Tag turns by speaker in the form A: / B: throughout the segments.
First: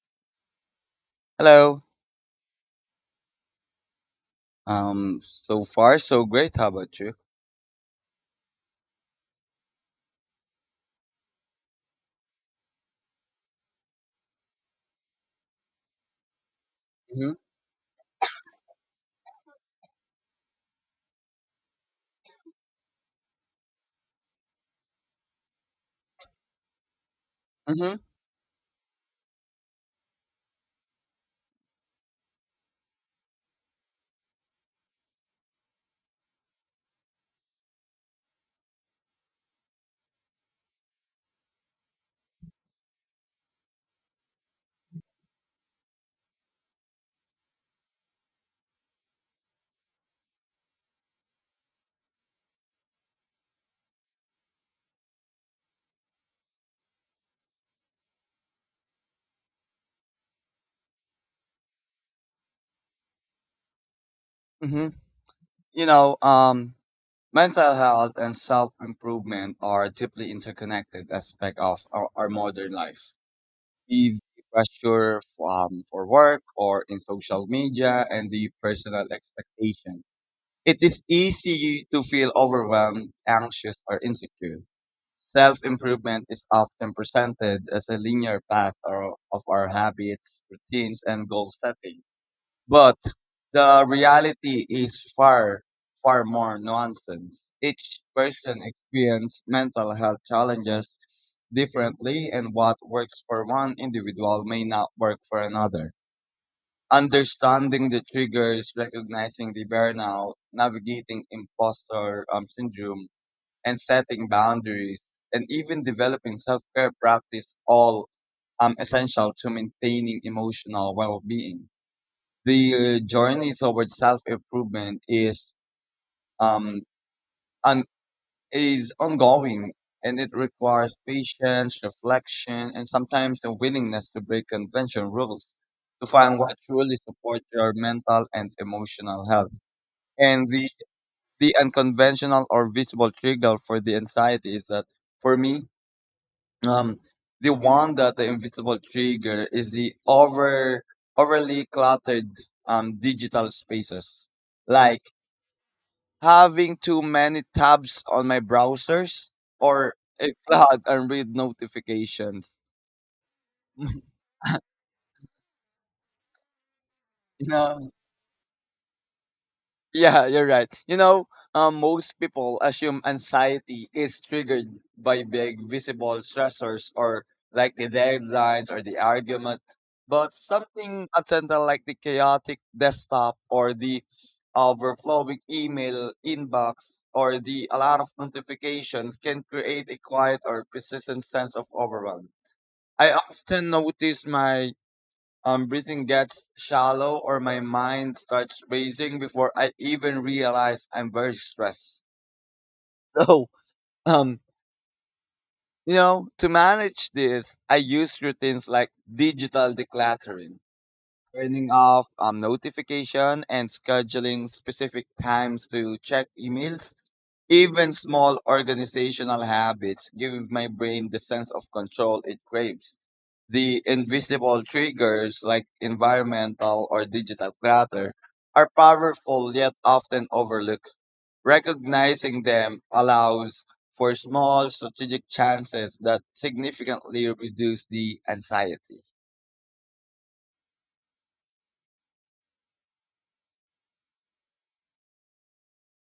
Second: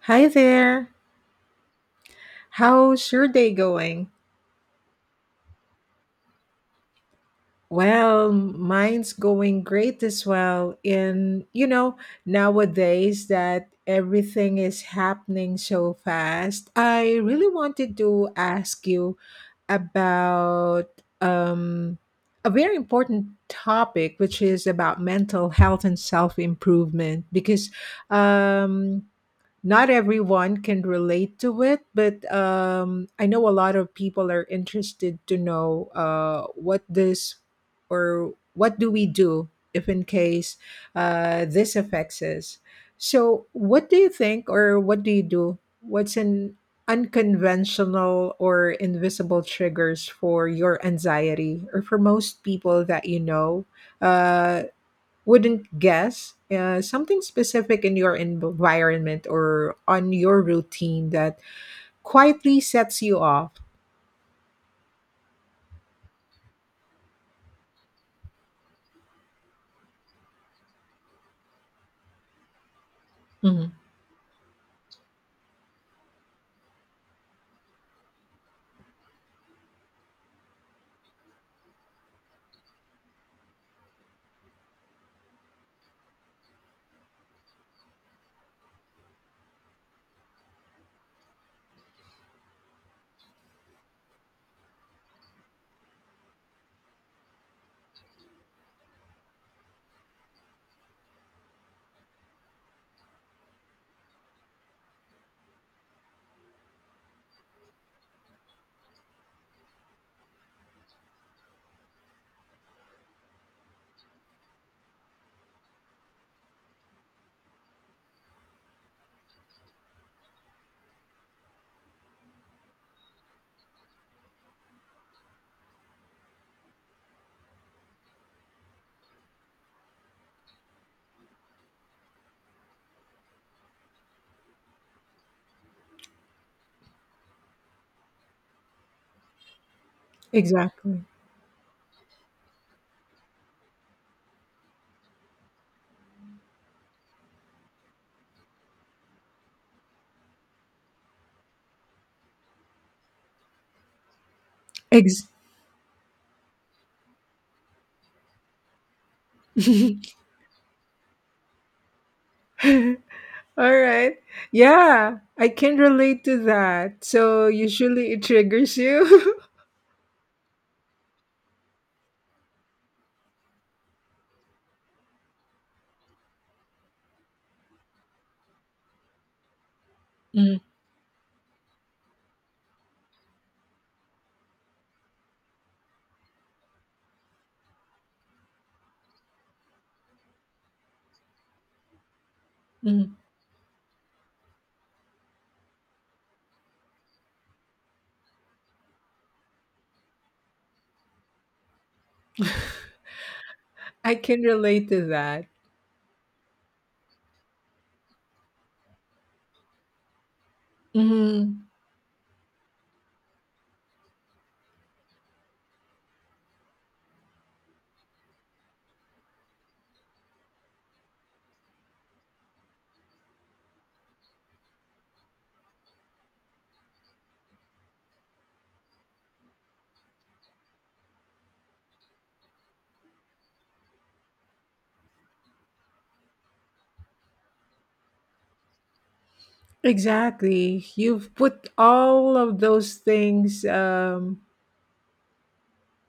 A: Hi there.
B: Hello.
A: How's your day going?
B: So far so great. How about you?
A: Well, mine's going great as well. And nowadays that everything is happening so fast, I
B: Mhm.
A: really wanted to ask you about um, a very important topic, which is about mental health and self improvement, because
B: Mhm.
A: um, not everyone can relate to it, but I know a lot of people are interested to know what this or what do we do if in case this affects us. So, what do you think, or what do you do? What's an unconventional or invisible triggers for your anxiety, or for most people that you know? Uh, wouldn't guess something specific in your environment or on your routine that quietly sets you off.
B: Mhm. You know, um, Mental health and self improvement are deeply interconnected aspect of our modern life.
A: Mhm.
B: The pressure for work or in social media and the personal expectation. It is easy to feel overwhelmed, anxious, or insecure. Self improvement is often presented as a linear path of our habits, routines, and goal setting. But the reality is far, far more nonsense. Each person experiences mental health challenges differently, and what works for one individual may not work for another. Understanding the triggers, recognizing the burnout, navigating imposter syndrome, and setting boundaries, and even developing self-care practice all essential to maintaining emotional well-being. The journey towards self-improvement is um, an is ongoing and it requires patience, reflection, and sometimes the willingness to break convention rules to find what truly supports your mental and emotional health. And the,
A: Exactly.
B: the unconventional or visible trigger for the anxiety is that for me, um, the one that the invisible trigger is the overly cluttered digital spaces like
A: Ex-
B: having too many tabs on my browsers or a flood and read notifications.
A: all
B: You
A: right, yeah, I can relate to that. So
B: know?
A: usually it triggers you.
B: Yeah, you're right. Most people assume anxiety is triggered by big visible stressors or like the deadlines or the argument, but
A: Mm,
B: something accidental like the chaotic desktop or the overflowing email inbox or the a lot of notifications can create a quiet or persistent sense of overwhelm. I
A: mm.
B: often notice my breathing gets shallow or my mind starts racing before I even realize I'm very stressed. So,
A: I
B: um,
A: can relate to that.
B: to manage this, I use routines like digital decluttering.
A: Mhm.
B: Turning off notification and scheduling specific times to check emails. Even small organizational habits give my brain the sense of control it craves. The invisible triggers like environmental or digital clutter are powerful yet often overlooked. Recognizing them allows for small strategic chances that significantly reduce the anxiety.
A: Exactly. You've put all of those things,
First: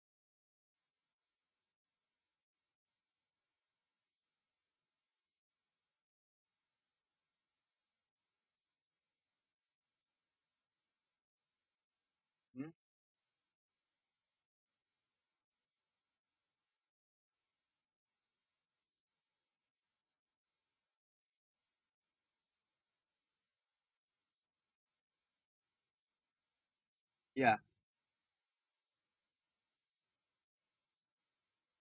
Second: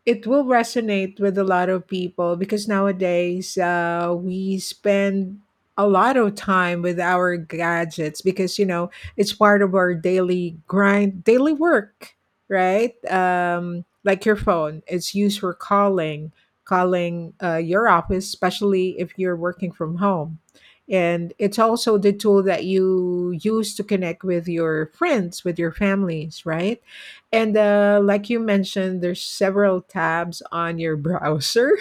A: it will resonate with a lot of people because nowadays we spend a lot of time with our gadgets because it's part of our daily grind daily work,
B: Hmm?
A: right? Like your phone, it's used for calling your office, especially if you're working from home. And it's also the tool that you use to connect with your friends, with your families, right? And
B: Yeah,
A: like you mentioned, there's several tabs on your browser.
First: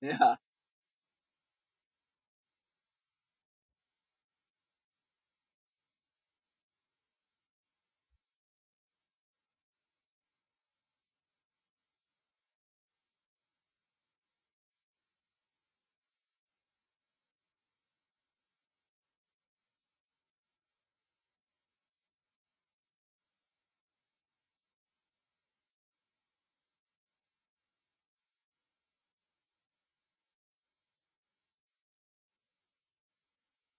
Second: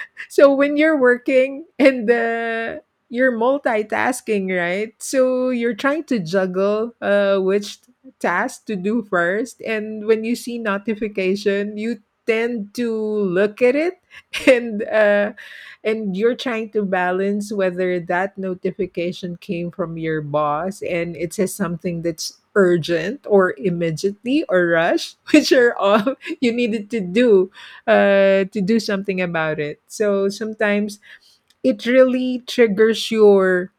B: yeah.
A: So when you're working and you're multitasking, right? So you're trying to juggle which task to do first, and when you see notification, you tend to look at it and uh, and you're trying to balance whether that notification came from your boss and it says something that's urgent or immediately or rush, which are all you needed to do something about it. So sometimes it really triggers your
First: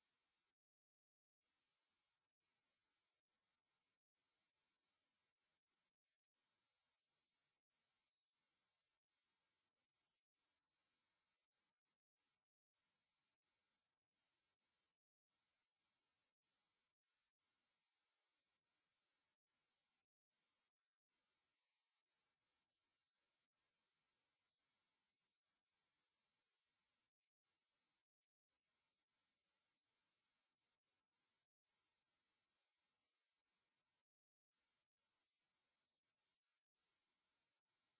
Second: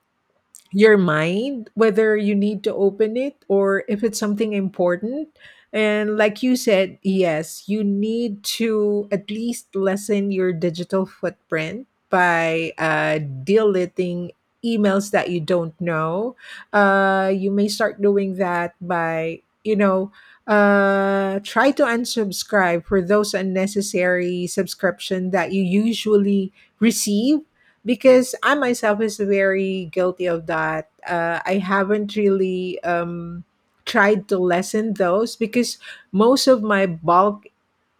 A: your mind whether you need to open it or if it's something important. And like you said, yes, you need to at least lessen your digital footprint by deleting emails that you don't know. You may start doing that by try to unsubscribe for those unnecessary subscription that you usually receive, because I myself is very guilty of that. I haven't really tried to lessen those because most of my bulk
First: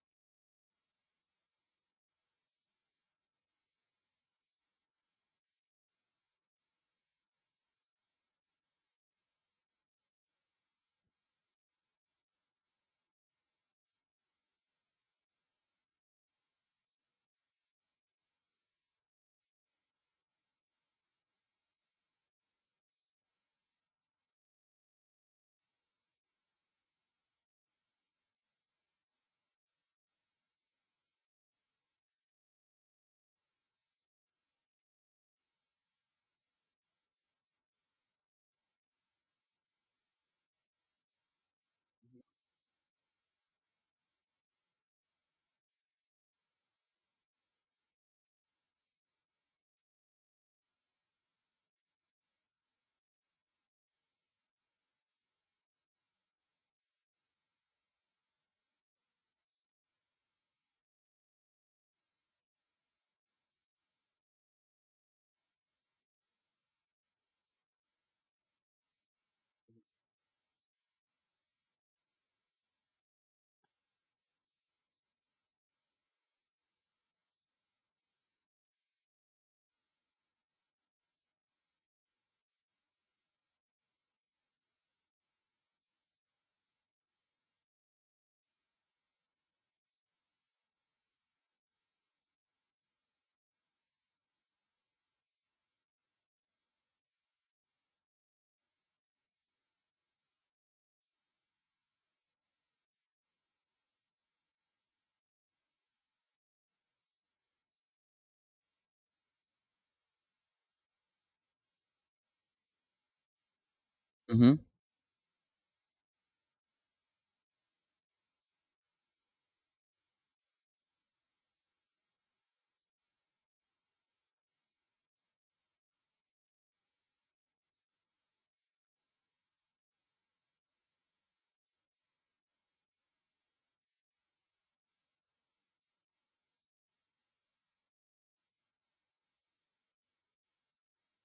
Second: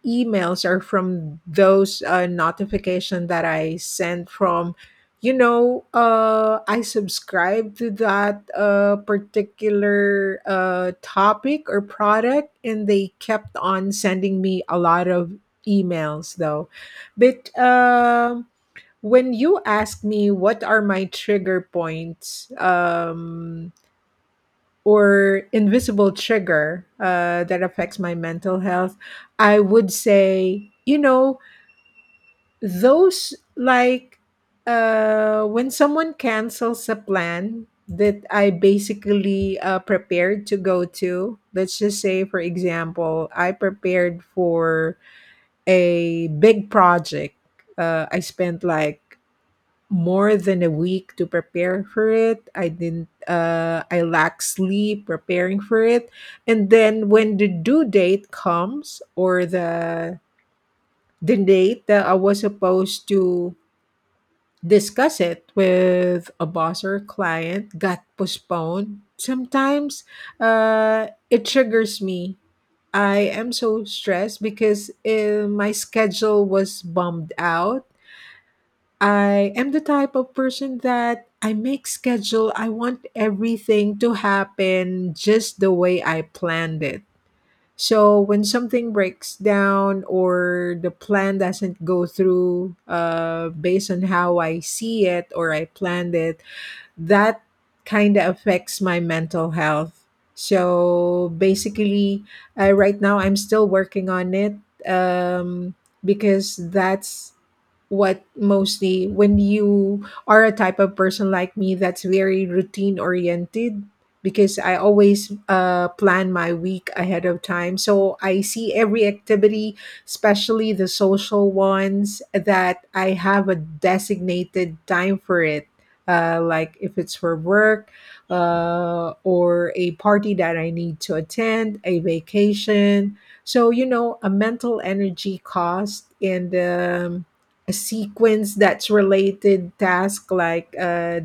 A: emails are from those notification that I send from. I subscribe to that particular topic or product, and they kept on sending me a lot of emails, though. But when you ask me what are my trigger points, or invisible trigger that affects my mental health, I would say, those like when someone cancels a plan that I basically prepared to go to, let's just say, for example, I prepared for a big project. I spent like more than a week to prepare for it. I didn't I lacked sleep preparing for it. And then when the due date comes, or the date that I was supposed to discuss it with a boss or a client got postponed. Sometimes it triggers me. I am so stressed because my schedule was bombed out. I am the type of person that I make schedule. I want everything to happen just the way I planned it. So when something breaks down or the plan doesn't go through, based on how I see it or I planned it, that kind of affects my mental health. So basically, right now I'm still working on it, um, because that's what mostly when you are a type of person like me that's very routine oriented,
B: Hmm.
A: because I always plan my week ahead of time. So I see every activity, especially the social ones, that I have a designated time for it, like if it's for work, or a party that I need to attend, a vacation. So, a mental energy cost and a sequence that's related task like, uh,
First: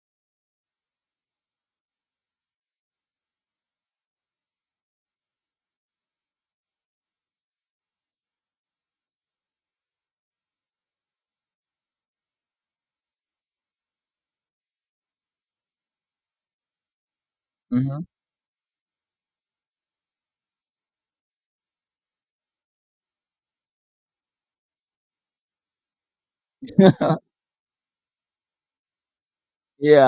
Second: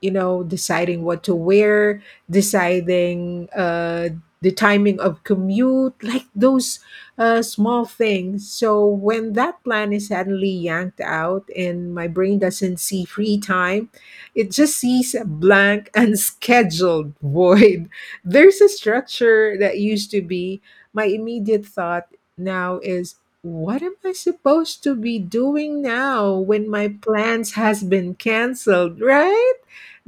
A: you know deciding what to wear, deciding the timing of commute, like those small things. So when that plan is suddenly yanked out and my brain doesn't see free time, it just sees a blank unscheduled void.
B: Mhm.
A: There's a structure that used to be my immediate thought. Now is, what am I supposed to be doing now when my plans has been canceled, right?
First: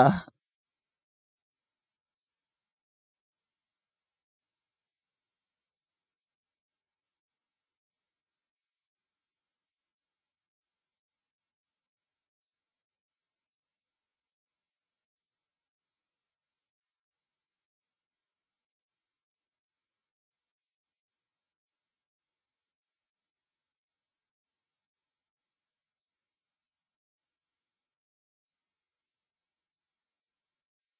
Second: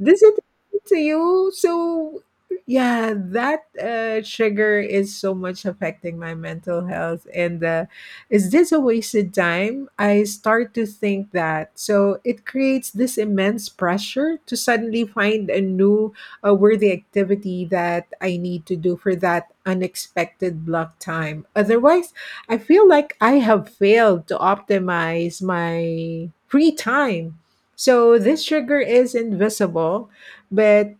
A: Does it happen to you? So, yeah, that trigger is so much affecting my mental health. And is this a wasted time? I start to think that. So, it creates this immense pressure to suddenly find a new, worthy activity that I need to do for that unexpected block time. Otherwise, I feel like I have failed to optimize my free time. So this sugar is invisible, but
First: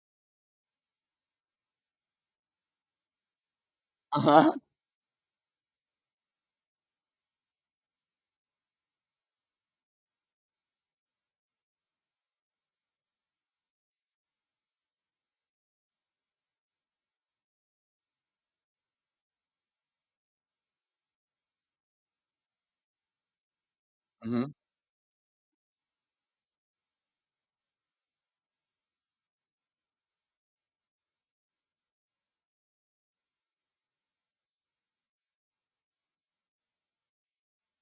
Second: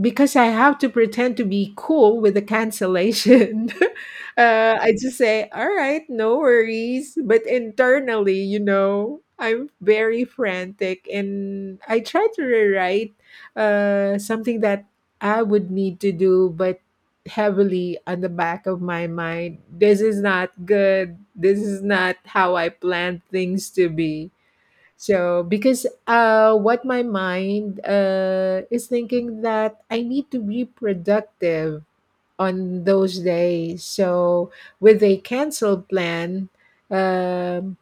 A: because I have to pretend to be cool with the cancellation,
B: Uh-huh.
A: I just say, all right, no worries. But internally, I'm very frantic and I try to rewrite something that I would need to do, but heavily on the back of my mind. This is not good. This is not how I planned things to be.
B: Mhm.
A: So because what my mind is thinking that I need to be productive on those days. So with a cancel plan, um,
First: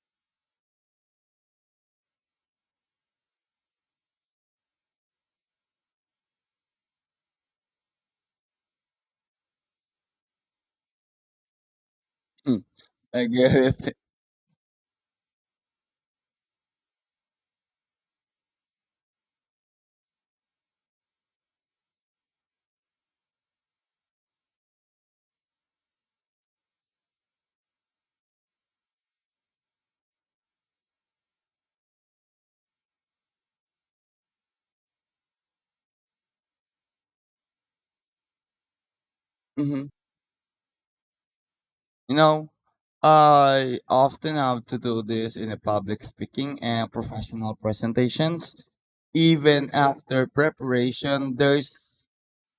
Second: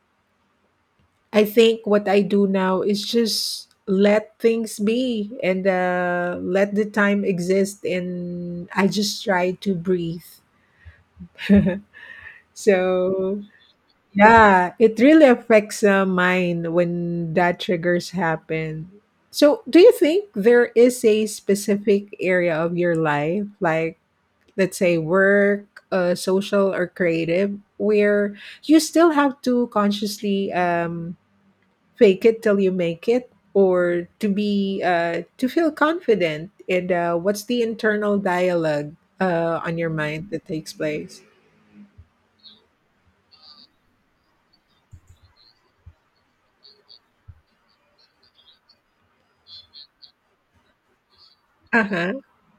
A: I think what I do now is just let things be and let the time exist, and I just try to breathe.
B: Mm. I
A: So.
B: get it.
A: Yeah, it really affects the mind when that triggers happen. So, do you think there is a specific area of your life, like let's say work, social, or creative, where you still have to consciously fake it till you make it, or to be to feel confident? And what's the internal dialogue on
B: Mhm.
A: your mind that takes place?
B: You know, I often have to do this in a public speaking and professional presentations. Even after preparation,
A: Uh
B: there's
A: huh.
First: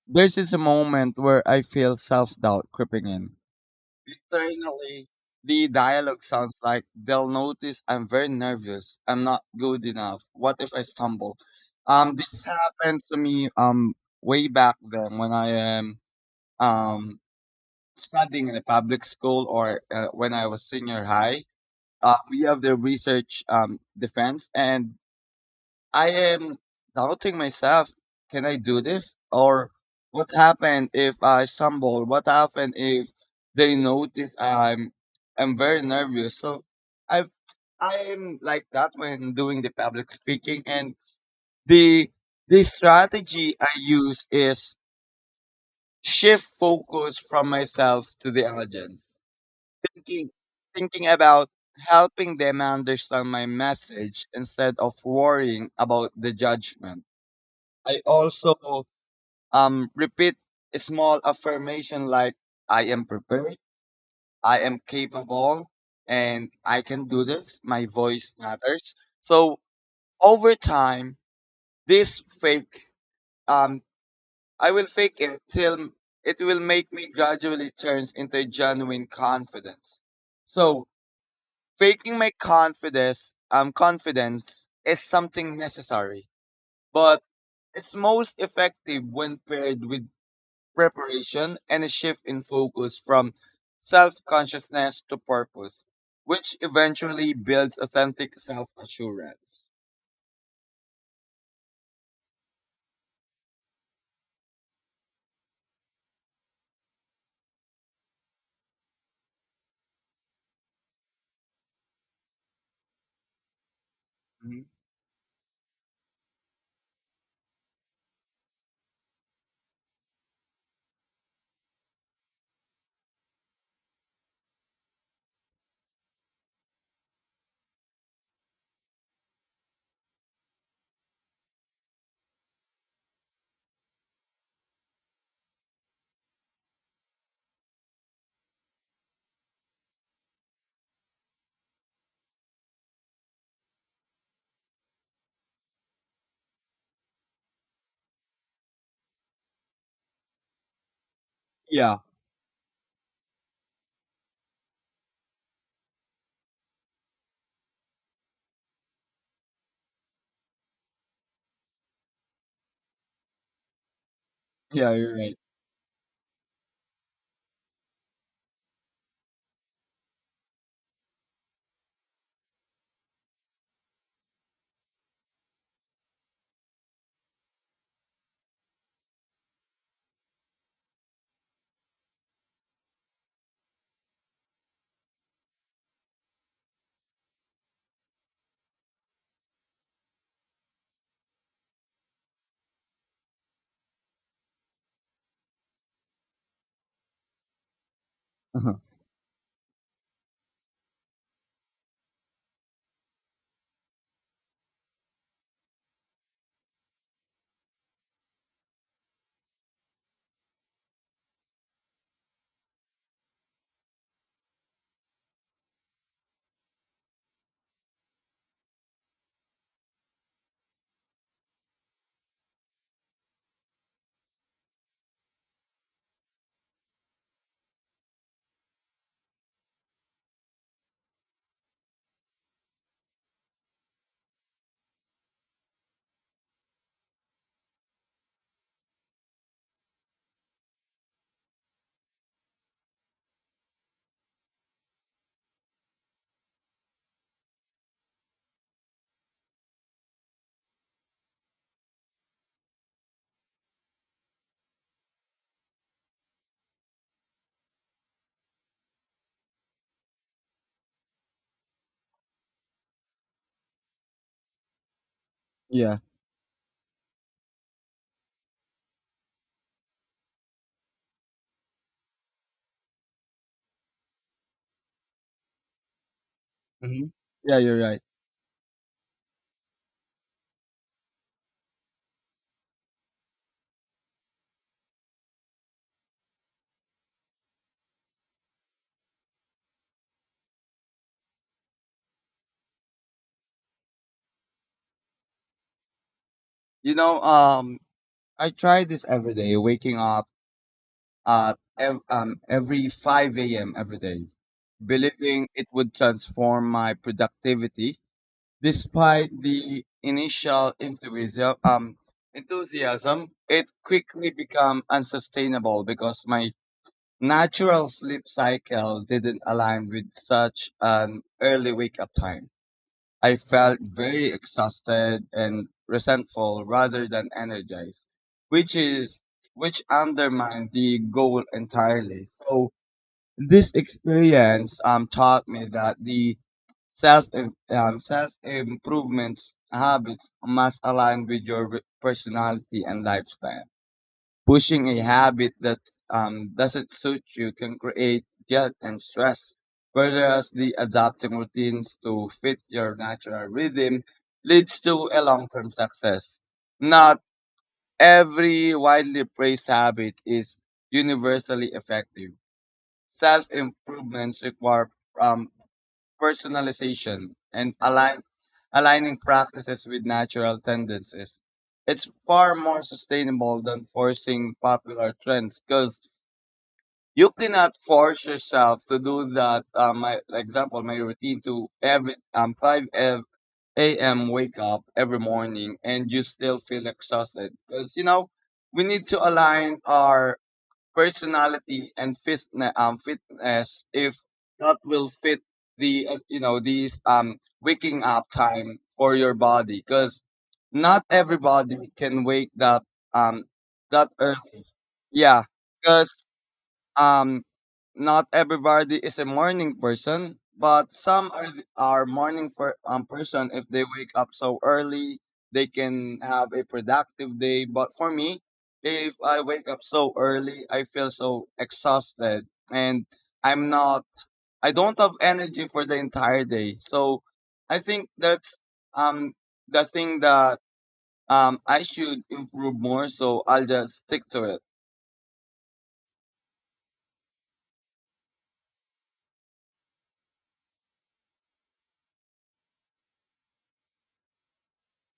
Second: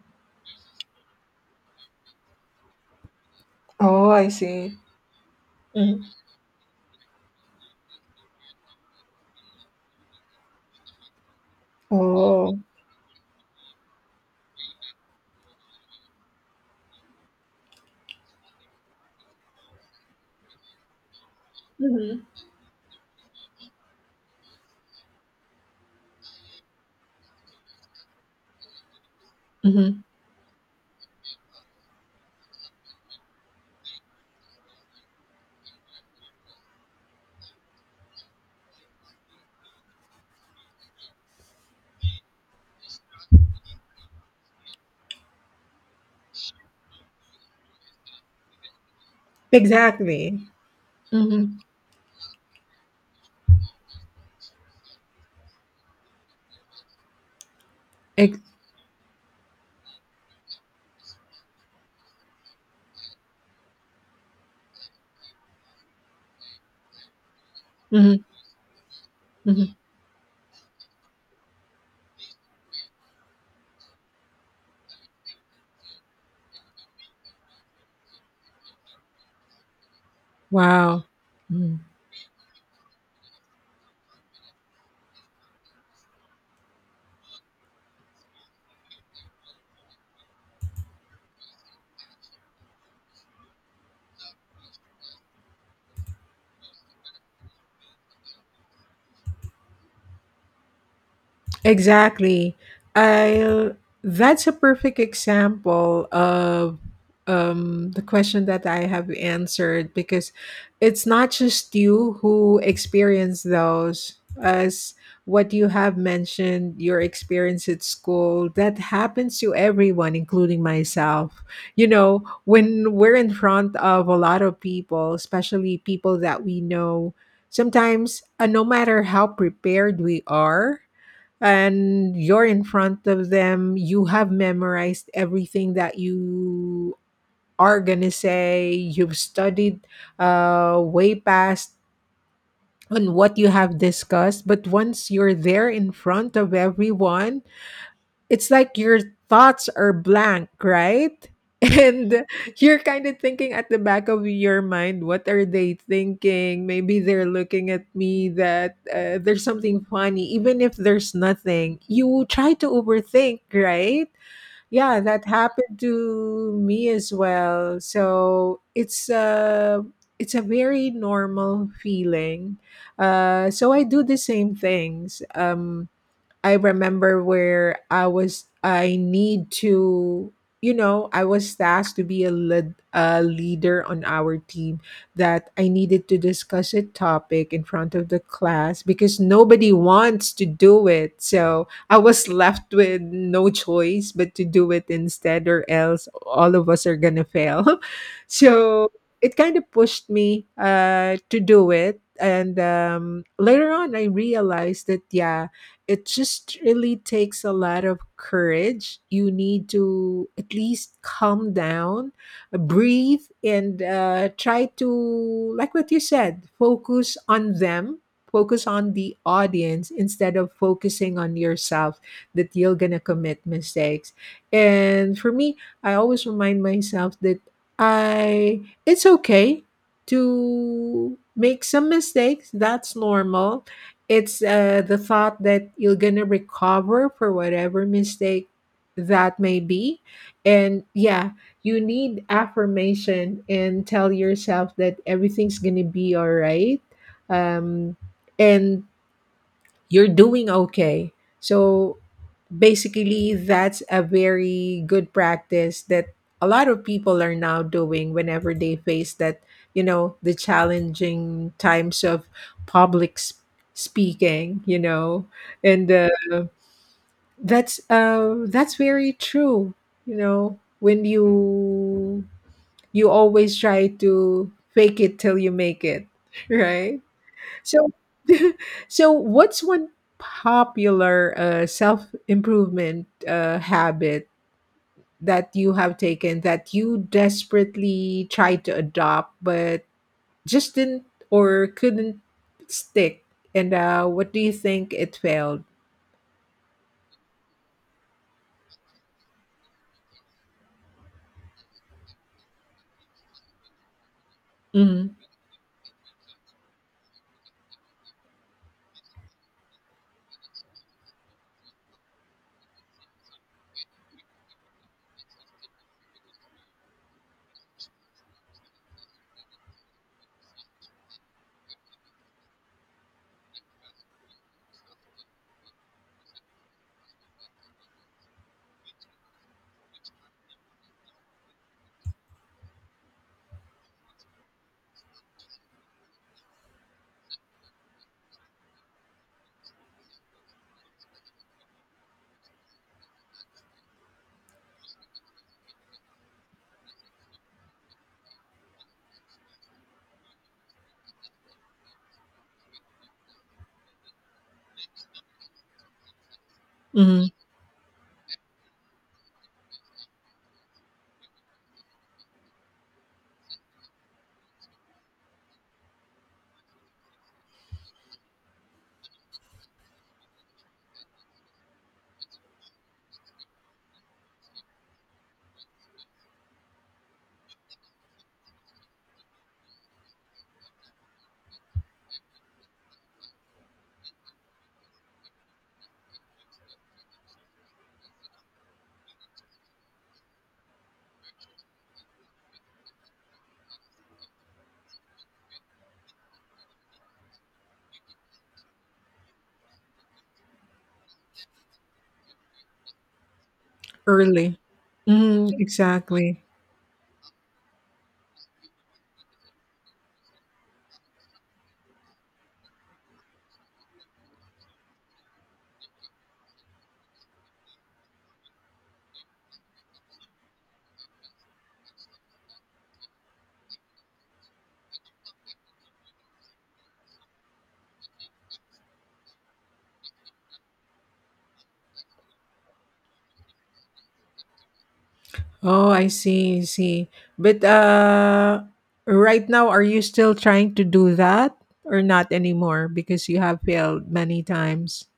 B: there's this moment where I feel self doubt creeping in.
A: Oh, I see.
B: Internally, the
A: Mhm.
B: dialogue sounds like they'll notice I'm very nervous. I'm not good enough. What if I stumble? This
A: Oh.
B: happened to me way back then when I am um studying in a public school or when I was senior high.
A: Mhm.
B: We have the research defense and I am doubting myself. Can I do this? Or
A: Mhm.
B: what happened if I stumble? What happened if they notice I'm very nervous? So I I am like that when doing the public speaking and the the strategy I use is shift focus from myself to the audience. Thinking
A: Exactly.
B: thinking about
A: Mhm.
B: helping them understand my message instead of worrying about the judgment. I
A: Ex
B: also repeat a small affirmation like I am prepared, I am capable, and I can do this. My
A: Mhm.
B: voice matters. So
A: Mhm.
B: over time, this fake um I will fake it till it will make me gradually turns into genuine confidence. So
A: Wow. Mm.
B: faking my confidence is something necessary, but it's most effective when paired with preparation, and a shift in focus from self consciousness to purpose, which eventually builds authentic self assurance.
A: Exactly. I That's a perfect example of the question that I have answered, because it's not just you who experience those,
B: Mhm.
A: as what you have mentioned your experience at school that happens to everyone including myself. You know, when we're in front of a lot of people, especially people that we know, sometimes no matter how prepared we are, and you're in front of them, you have memorized everything that you are gonna say, you've studied way past on what you have discussed, but once you're there in front of everyone, it's like your thoughts are blank, right?
B: Yeah,
A: And you're kind of thinking at the back of your mind, what are they thinking? Maybe they're looking at me that there's something funny, even if there's nothing. You try to overthink, right?
B: yeah,
A: Yeah,
B: you're
A: that
B: right.
A: happened to me as well. So it's a very normal feeling. So I do the same things. I remember where I was, I need to, you know, I was tasked to be a leader on our team that I needed to discuss a topic in front of the class because nobody wants to do it. So I was left with no choice but to do it instead, or else all of us are going to fail. So it kind of pushed me to do it. And later on, I realized that, yeah, it just really takes a lot of courage. You need to at least calm down, breathe, and try to, like what you said, focus on them, focus on the audience instead of focusing on yourself that you're going to commit mistakes. And for me, I always remind myself that I, it's okay to make some mistakes. That's normal. It's the thought that you're going to recover for whatever mistake that may be. And yeah, you need affirmation and tell yourself that everything's going to be all right. Um, and you're doing okay. So basically that's a very good practice that a lot of people are now doing whenever they face that, the challenging times of public speaking, and
B: Yeah,
A: that's very true. When you always try to fake it till you make it, right?
B: hmm, yeah, you're
A: so
B: right.
A: so what's one popular self-improvement habit that you have taken that you desperately tried to adopt but just didn't or couldn't stick? And what do you think it failed?
B: You know, um, I try this every day, waking up at every 5 a.m. every day,
A: Mm-hmm.
B: believing it would transform my productivity. Despite the initial enthusiasm, it quickly became unsustainable because my natural sleep cycle didn't align with such an early wake up time. I felt very exhausted and resentful rather than energized, which is which undermined the goal entirely. So this experience taught me that the self self improvement habits must align with your personality and lifestyle. Pushing a habit that doesn't suit you can create guilt and stress, whereas the adapting routines to fit your natural rhythm leads to a long-term success. Not
A: Mm-hmm.
B: every widely praised habit is universally effective. Self-improvements require um, personalization and aligning practices with natural tendencies. It's far more sustainable than forcing popular trends because you cannot force yourself to do that. My example, my routine to every 5 a.m. wake up every morning and you still feel exhausted because we need to align our personality and fitness, fitness if that will fit the these waking up time for your body because not everybody can wake up um that
A: Early.
B: early. Yeah.
A: Mm,
B: 'Cause
A: exactly.
B: um, not everybody is a morning person, but some are are morning person. If they wake up so early, they can have a productive day. But for me, if I wake up so early, I feel so exhausted and I'm not I don't have energy for the entire day. So I think that's um the thing that I should improve more so I'll just stick to it.
A: Oh, I see, I see. But right now, are you still trying to do that or not anymore because you have failed many times?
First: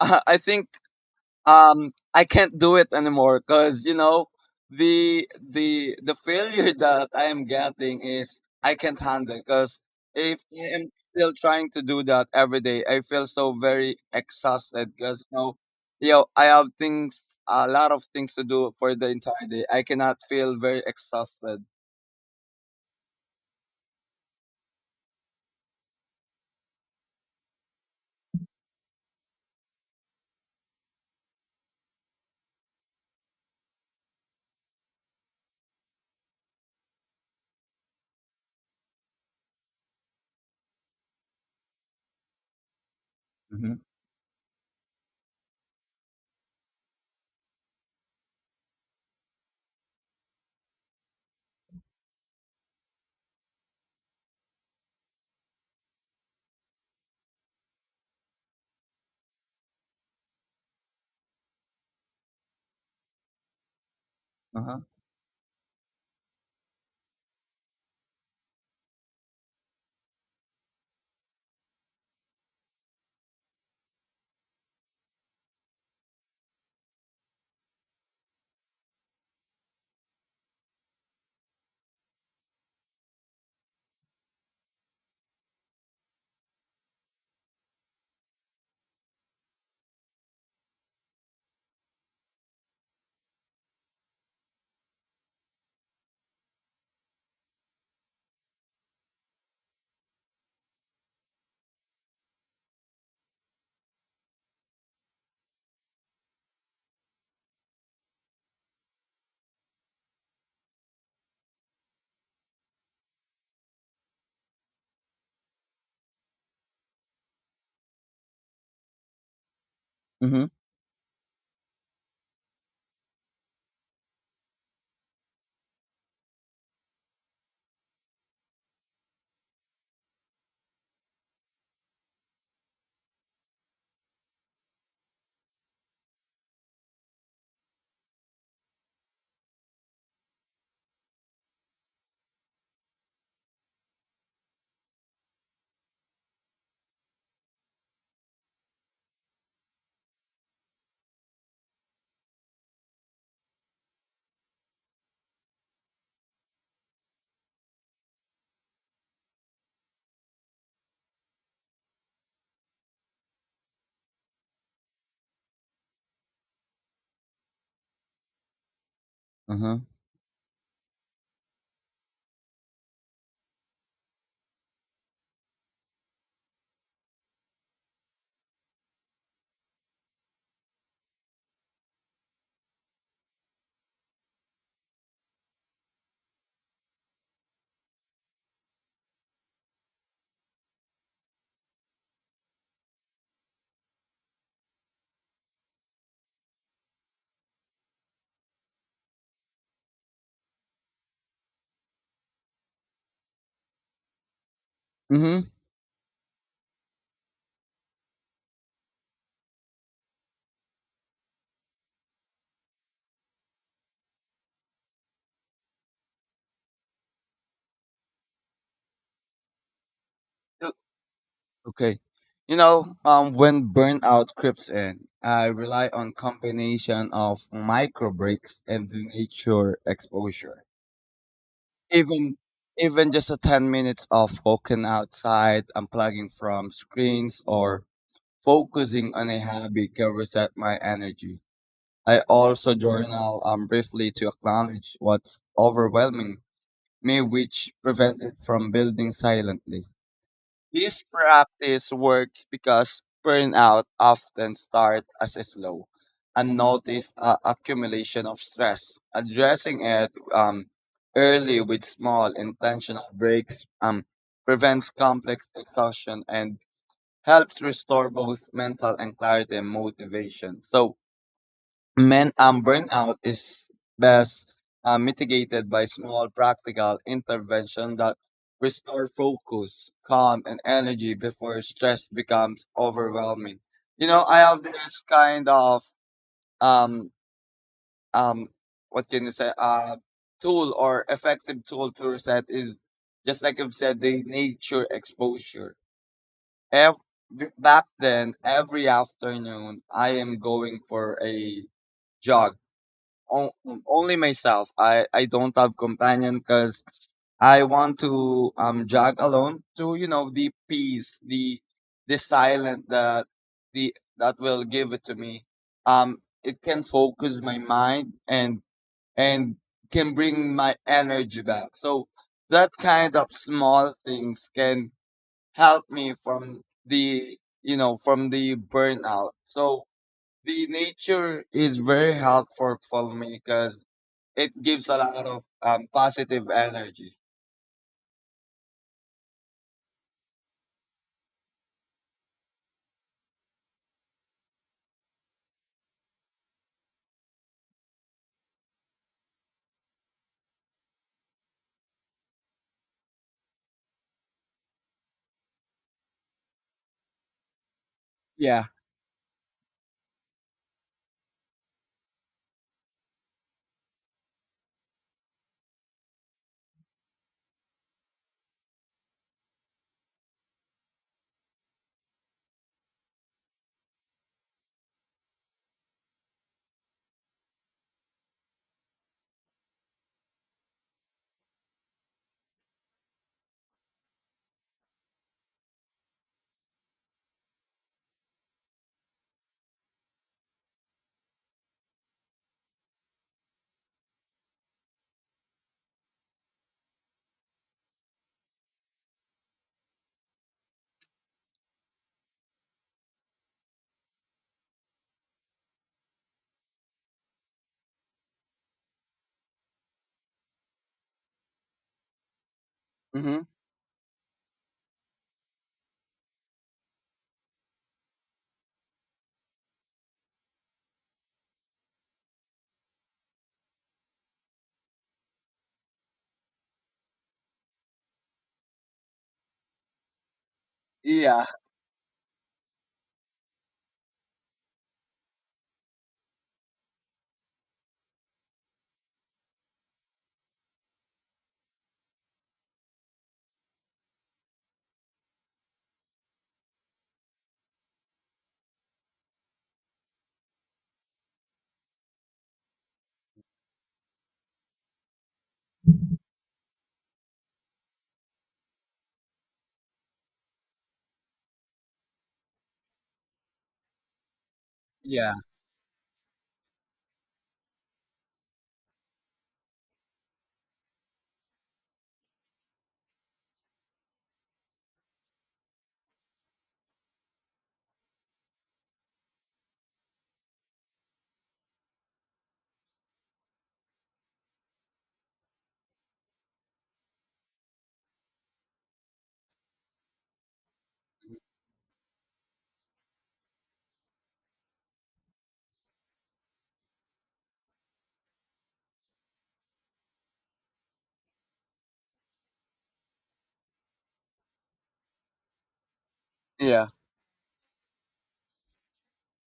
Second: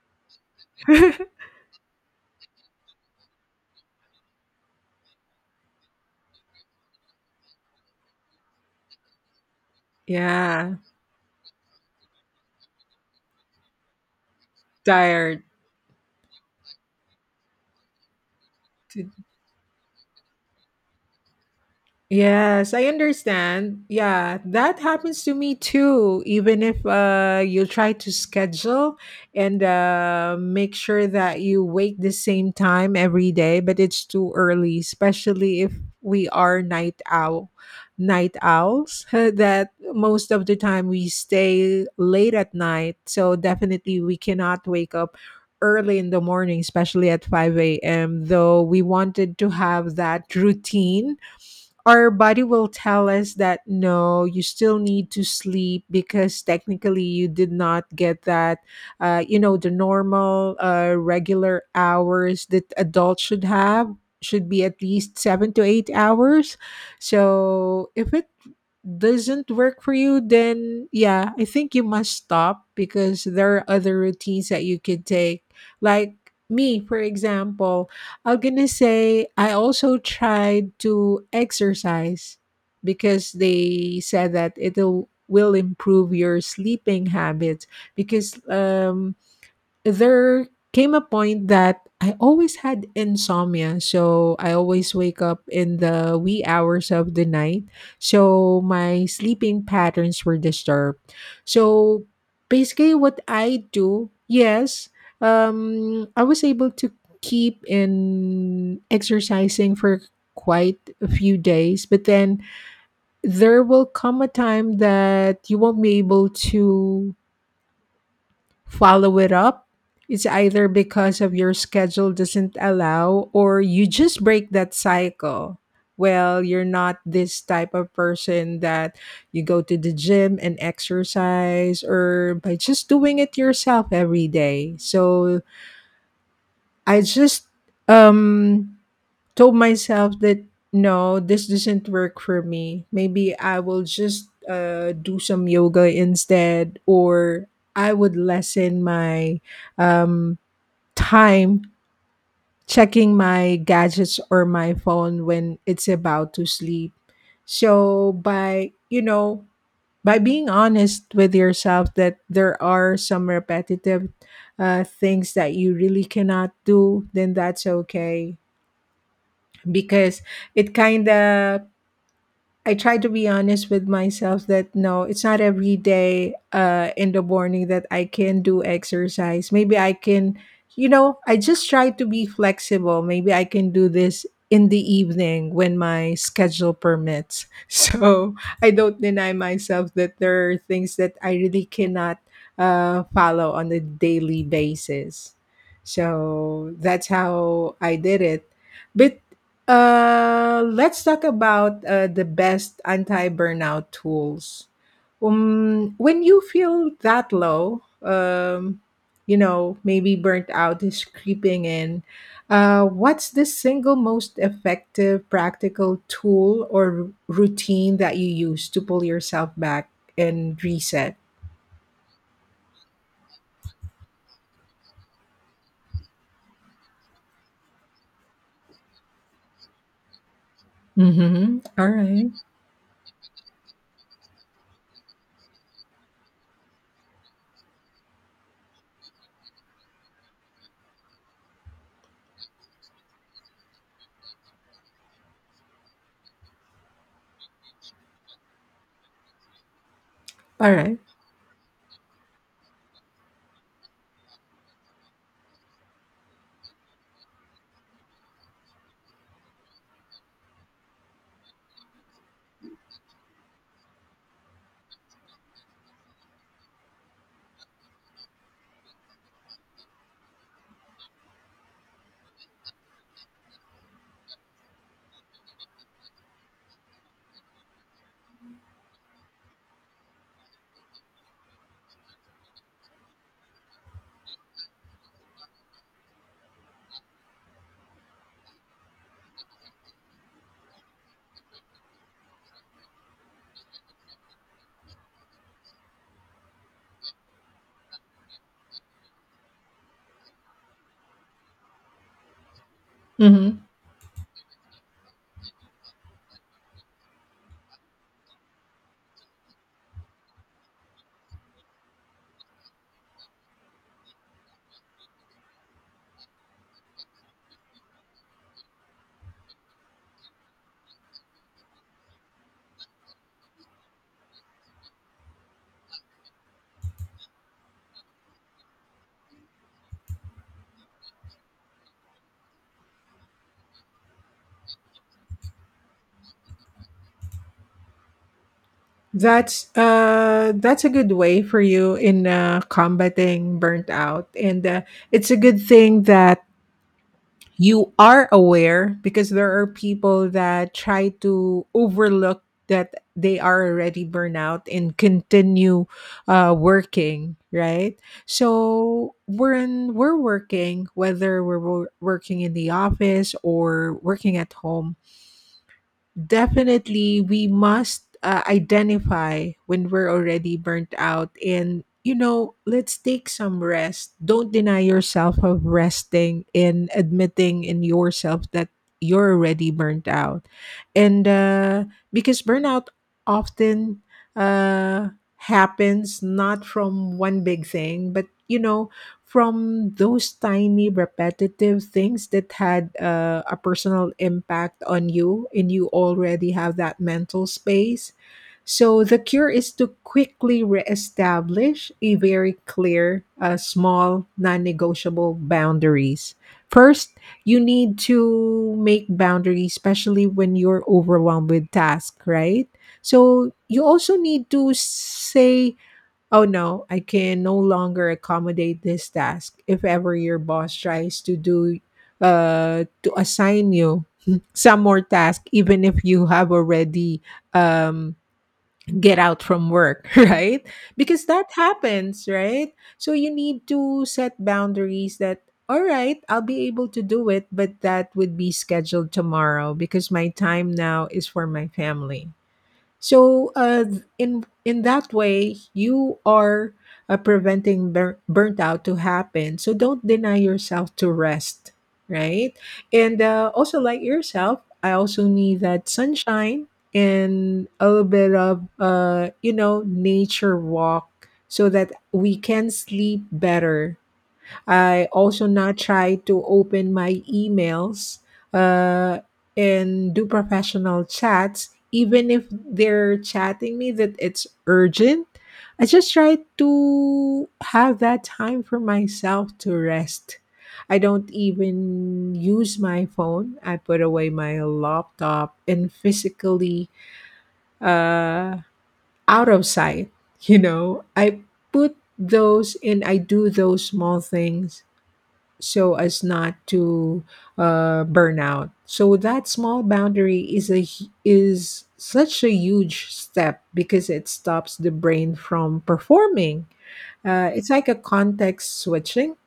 B: I think I can't do it anymore because the failure that I am getting is I can't handle because if
A: Yeah,
B: I am still trying to do that every day, I feel so very exhausted because
A: tired.
B: I have things a lot of things to do for the entire day. I cannot feel very exhausted.
A: Yes, I understand. Yeah, that happens to me too. Even if you try to schedule and make sure that you wake the same time every day, but it's too early, especially if we are night owls. That most of the time we stay late at night, so
B: Mm-hmm.
A: definitely we cannot wake up early in the morning, especially at five a.m. Though we wanted to have that routine, our body will tell us that no, you still need to sleep because technically you did not get that, the normal regular hours that adults should have, should be at
B: Uh-huh.
A: least 7 to 8 hours. So if it doesn't work for you, then yeah, I think you must stop because there are other routines that you could take. Like me, for example, I'm gonna say I also tried to exercise because they said that it'll will improve your sleeping habits because there came a point that I always had insomnia. So I always wake up in the wee hours of the night. So my sleeping patterns were disturbed. So basically, what I do, yes, I was able to keep in exercising for quite a few days, but then there will come a time that you won't be able to follow it up. It's
B: Mm-hmm.
A: either because of your schedule doesn't allow or you just break that cycle. Well, you're not this type of person that you go to the gym and exercise or by just doing it yourself every day. So I just um told myself that no, this doesn't work for me. Maybe I will just do some yoga instead, or I would lessen my um, time checking my gadgets or my phone when it's about to sleep. So, by being honest with yourself that there are some repetitive things that you really cannot do, then that's okay
B: Uh-huh.
A: because it kind of I try to be honest with myself that no, it's not every day in the morning that I can do exercise. Maybe I can, you know, I just try to be flexible. Maybe I can do this in the evening when my schedule permits. So I don't deny myself that there are things that I really cannot follow on a daily basis. So that's how I did it. But let's talk about the best anti-burnout tools.
B: Mm-hmm.
A: When you feel that low, maybe burnt out is creeping in. What's the single most effective practical tool or routine that you use to pull yourself back and reset?
B: Okay. When burnout creeps in, I rely on combination of micro breaks and nature exposure.
A: Mm-hmm. All right.
B: Even Even just a 10 minutes of walking outside, unplugging from screens or focusing on a hobby can reset my energy. I also journal briefly to acknowledge what's overwhelming me, which prevent it from building silently.
A: All
B: This practice works because burnout often starts as a slow, unnoticed accumulation of stress. Addressing it early with small intentional breaks prevents complex exhaustion and helps restore both mental and clarity and motivation. So, men and burnout is best mitigated by small practical intervention that restore focus, calm, and energy before stress becomes overwhelming. I have this kind of um um what can you say tool or effective tool to reset is just like I've said the nature exposure. Ev- Back then, every afternoon, I am going for a jog on,
A: right.
B: only myself. I don't have companion because I want to jog alone to the peace, the silence that the that will give it to me. It can focus my mind and can bring my energy back. So that kind of small things can help me from the burnout. So the nature is very helpful for me because it gives a lot of positive energy.
A: That's that's a good way for you in combating burnt out, and it's a good thing that you are aware because there are people that try to overlook that they are already burnt out and continue working, right?
B: Yeah.
A: So when we're working, whether working in the office or working at home. Definitely, we must identify when we're already burnt out. And, you know, let's take some rest. Don't deny yourself of resting and admitting in yourself that you're already burnt out. And because burnout often uh, happens not from one big thing, but, you know, from those tiny repetitive things that had a personal impact on you, and you already have that mental space. So the cure is to quickly reestablish a very clear, small, non-negotiable boundaries. First, you need to make boundaries, especially when you're overwhelmed with task, right?
B: Mm-hmm.
A: So you also need to say, oh no, I can no longer accommodate this task if ever your boss tries to do to assign you some more task, even if you have already um get out from work, right? Because that
B: Yeah,
A: happens, right? So you need to set boundaries that, all right, I'll be able to do it, but that would be scheduled tomorrow because my time now is for my family. So in that way, you are preventing burnt out to happen. So don't deny yourself to rest, right? And also like yourself, I also need that sunshine and a little bit of nature walk so that we can sleep better. I
B: yeah.
A: also now try to open my emails uh, and do professional chats, even if they're chatting me that it's urgent. I just try to have that time for myself to rest. I don't even use my phone. I put away my laptop and physically uh, out of sight. You know, I put those and I do those small things so as not to burn out. So that small boundary is is such a huge step because it stops the brain from performing.
B: yeah,
A: It's like a context switching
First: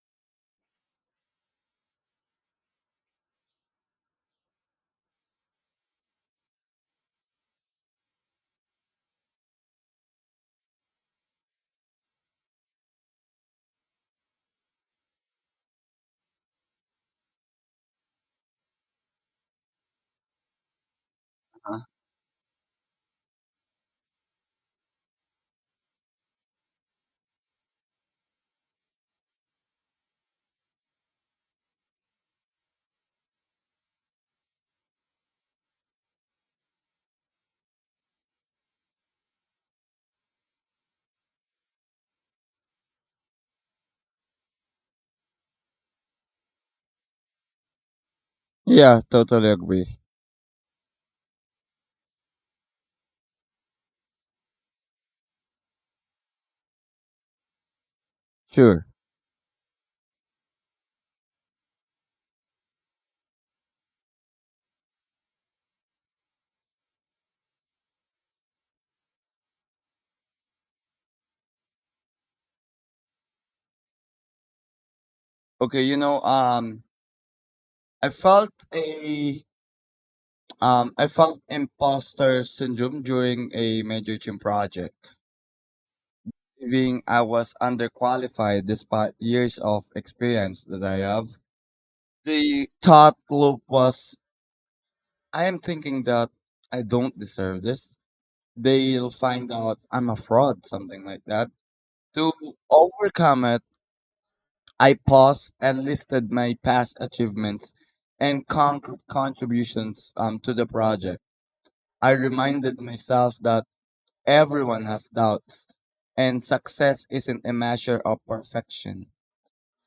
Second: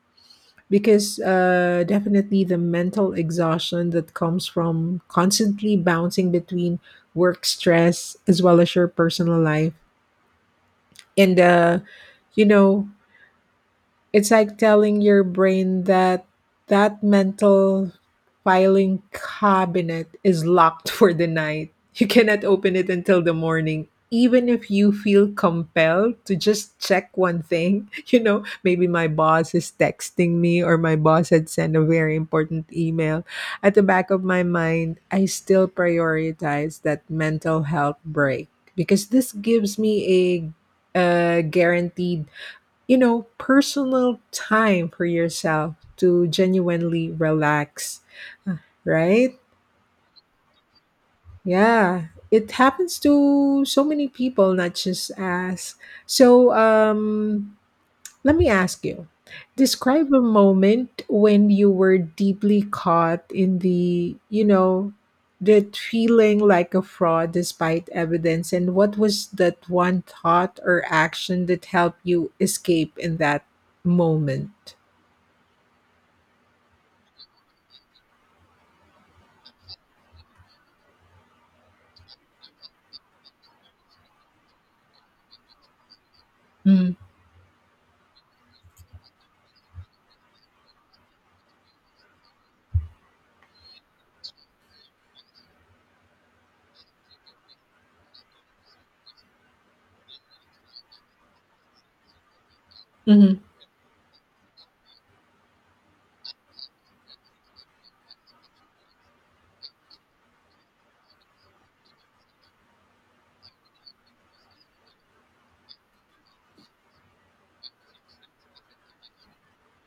A: because definitely the mental exhaustion that comes from constantly bouncing between work stress as well as your personal life and you know it's like telling your brain that mental filing cabinet is locked for the night.
B: uh
A: You cannot open it until the morning. Even if you feel compelled to just check one thing, you know, maybe my boss is texting me or my boss had sent a very important email. At the back of my mind, I still prioritize that mental health break because this gives me a guaranteed, you know, personal time for yourself to genuinely relax, uh,
B: Yeah,
A: right?
B: totally agree.
A: Yeah, it happens to so many people, not just us. So, let me ask
B: Sure.
A: you, describe a moment when you were deeply caught in the, you know, that feeling like a fraud despite evidence, and what was that one thought or action that helped you escape in that moment?
B: Okay. I felt a I felt imposter syndrome during a major gym project,
A: Mm,
B: being I was underqualified despite years of experience that I have. The thought loop was, I am thinking that I don't deserve this. They'll find out I'm a fraud, something like that. To
A: mhm,
B: overcome it, I paused and listed my past achievements and concrete contributions to the project. I reminded myself that everyone has doubts and success isn't a measure of perfection.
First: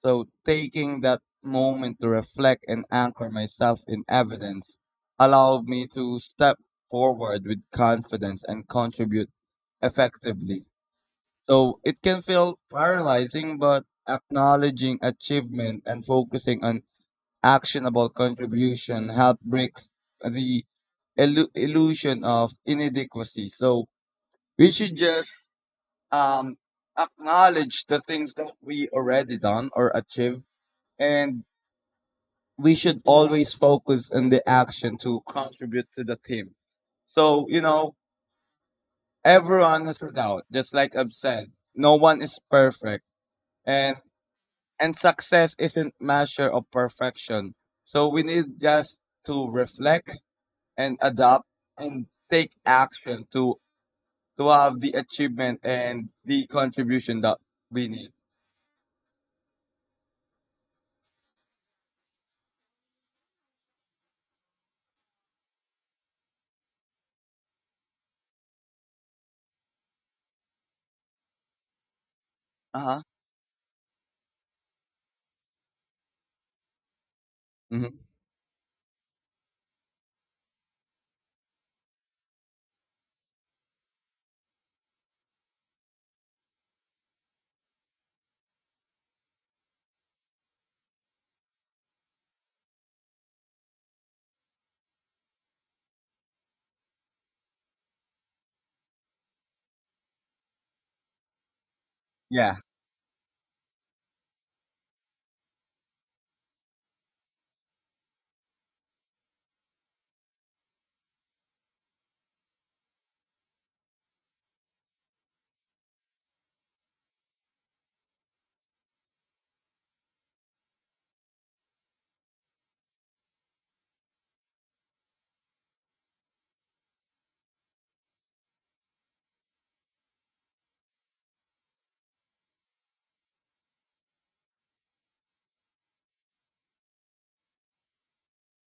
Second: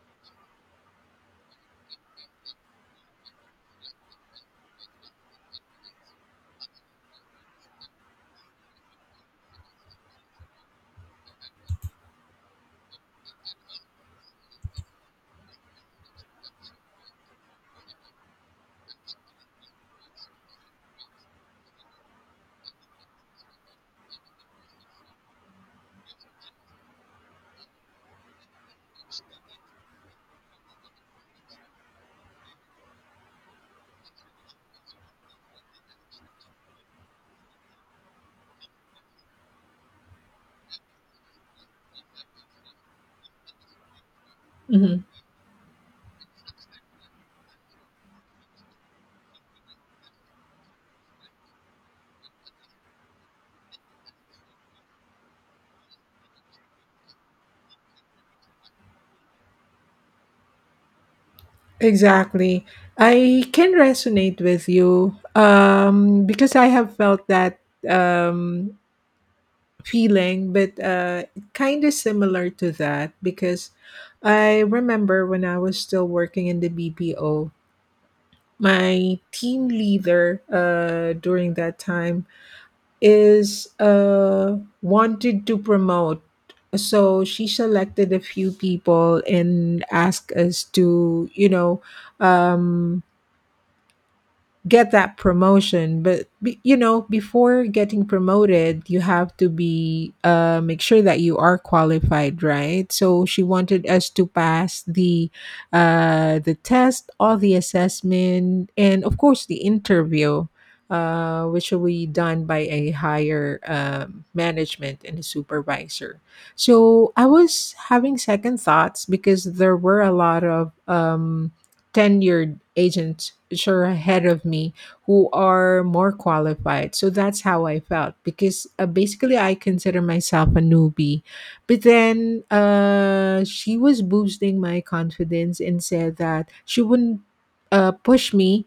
B: So, taking that moment to reflect and anchor myself in evidence allowed me to step forward with confidence and contribute effectively. So it can feel paralyzing, but acknowledging achievement and focusing on actionable contribution help breaks the illusion of inadequacy. So we should just um, acknowledge the things that we already done or achieved, and we should always focus on the action to contribute to the team. So, everyone has a doubt, just like I've said, no one is perfect. And And
A: mhm.
B: success isn't measure of perfection. So we need just to reflect and adapt and take action to have the achievement and the contribution that we need.
A: Exactly. I can resonate with you, because I have felt that um, feeling, but kind of similar to
B: Uh huh.
A: that because I remember when I was still working in the BPO,
B: Mm-hmm.
A: my team leader during that time is wanted to promote. So she selected a few people and asked us to, you know, um, get that promotion. But you know, before getting promoted, you have to be make sure that you are qualified,
B: Yeah.
A: right? So she wanted us to pass the test, all the assessment, and of course the interview, which will be done by a higher management and a supervisor. So I was having second thoughts because there were a lot of tenured agents sure ahead of me who are more qualified. So that's how I felt because basically I consider myself a newbie. But then she was boosting my confidence and said that she wouldn't push me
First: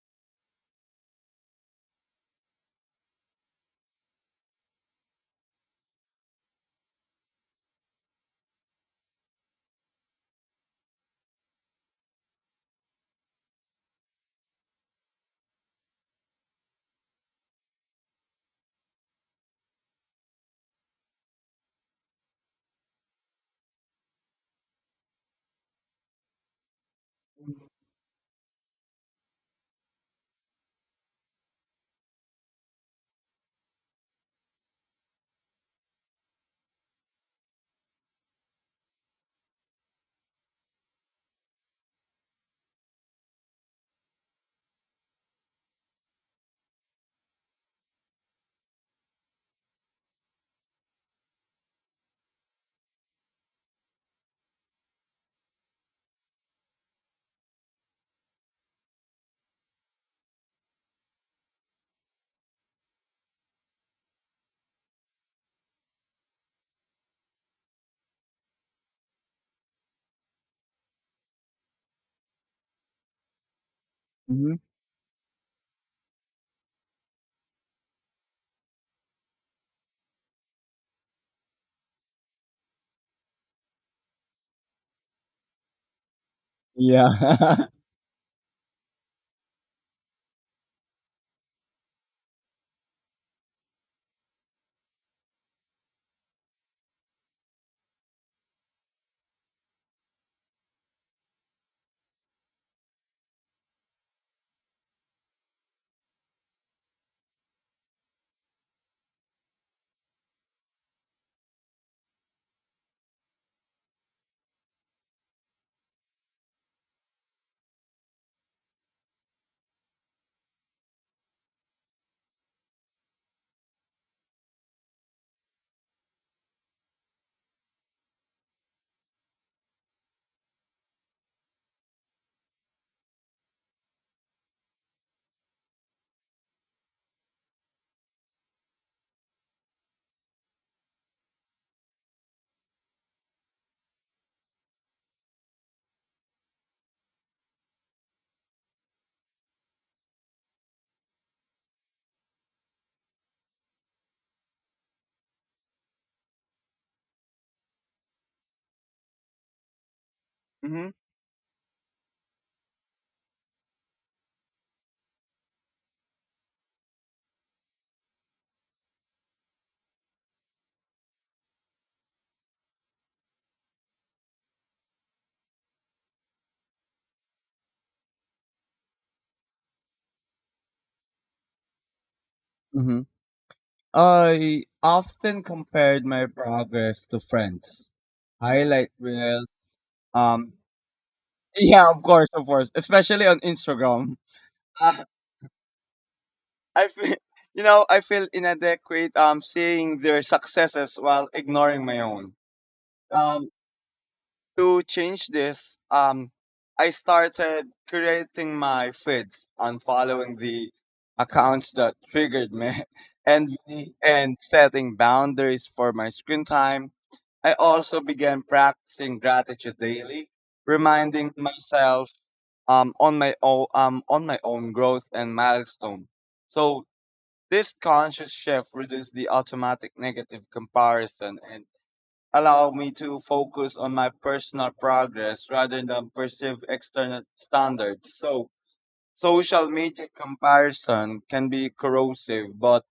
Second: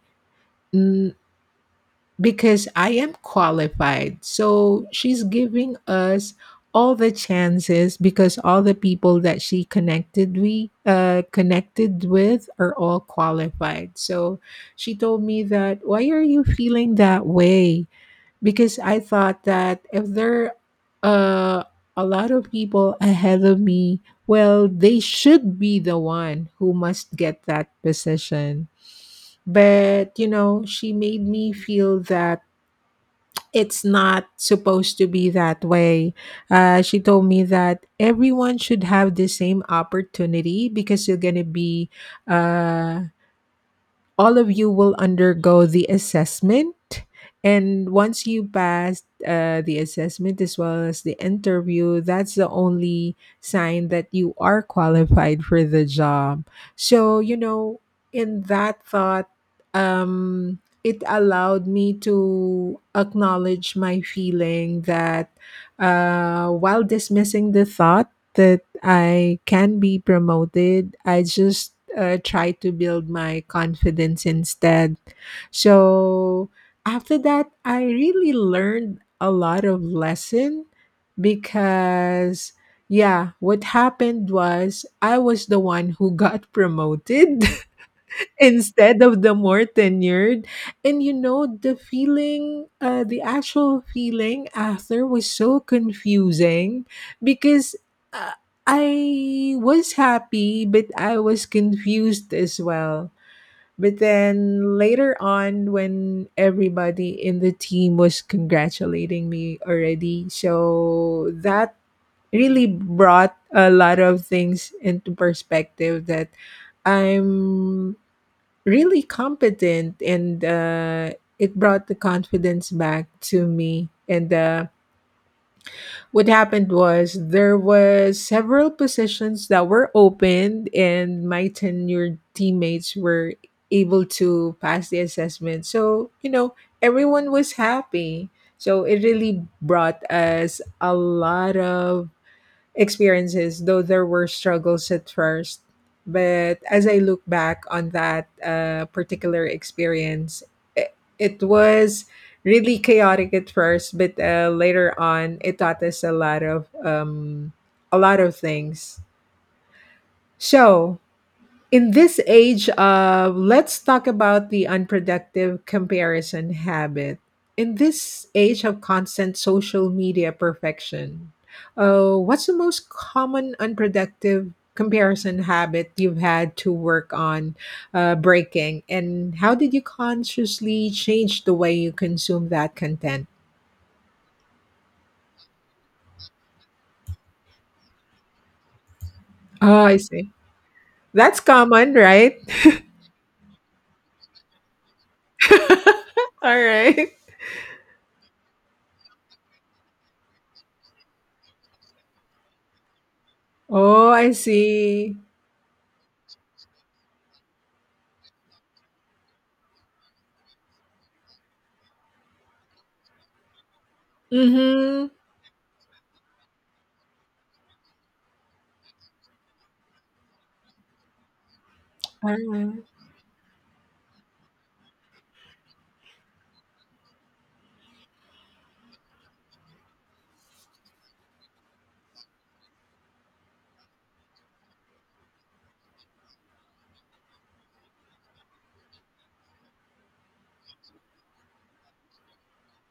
A: because I am qualified. So she's giving us all the chances because all the people that she connected we connected with are all qualified. So she told me that why are you feeling that way? Because I thought that if there are a lot of people ahead of me, well, they should be the one who must get that position. But you know, she made me feel that it's not supposed to be that way. She told me that everyone should have the same opportunity because you're going to be uh, all of you will undergo the assessment, and once you pass the assessment as well as the interview, that's the only sign that you are qualified for the job. So you know, in that thought, um it allowed me to acknowledge my feeling that, while dismissing the thought that I can be promoted. I just try to build my confidence
B: Mm-hmm.
A: instead. So after that, I really learned a lot of lesson because yeah, what happened was I was the one who got promoted
B: Yeah.
A: instead of the more tenured. And you know, the feeling, the actual feeling after was so confusing because uh, I was happy, but I was confused as well. But then later on, when everybody in the team was congratulating me already, so that really brought a lot of things into perspective that I'm really competent, and it brought the confidence back to me. And what happened was there was several positions that were opened, and my tenured teammates were able to pass the assessment. So you know, everyone was happy. So it really brought us a lot of experiences, though there were struggles at first. But as I look back on that particular experience, it was really chaotic at first, but later on, it taught us a lot of things.
B: Hmm.
A: So, in this age, let's talk about the unproductive comparison habit. In this age of constant social media perfection, what's the most common unproductive comparison habit you've had to work on breaking? And how did you consciously change the way you consume that
B: Hmm.
A: content?
B: I often compared my progress to friends. Highlight reels.
A: Oh, I see.
B: Um.
A: That's
B: Yeah,
A: common, right?
B: of course, especially on Instagram.
A: All
B: I
A: right.
B: feel, I feel inadequate seeing their successes while ignoring my own. Um,
A: Oh, I
B: to
A: see.
B: change this, I started creating my feeds and following the accounts that triggered me, and and setting
A: Mm-hmm.
B: boundaries for my screen time. I also began practicing gratitude daily, reminding myself on my own growth and milestone. So this conscious shift reduces the automatic negative comparison and allow me to focus on my personal progress rather than perceive external standards. So social media comparison can be corrosive, but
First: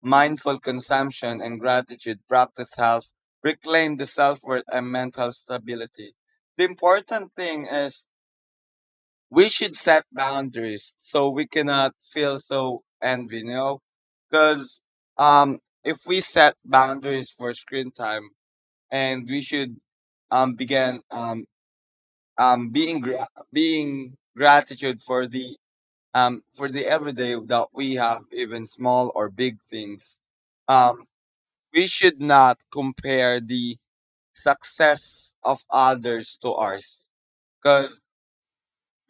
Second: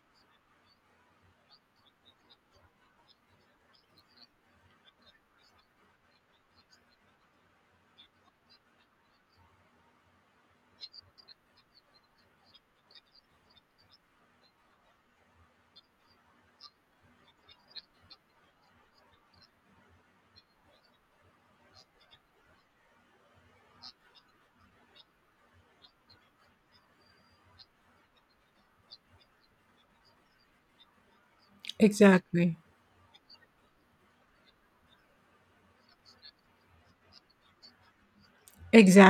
B: mindful consumption and gratitude practice help reclaim the self-worth and mental stability. The important thing is we should set boundaries so we cannot feel so envy, you know? Because um, if we set boundaries for screen time, and we should begin being being gratitude for the everyday that we have, even small or big things. Um, we should not
A: Exactly.
B: compare the success of others to ours, because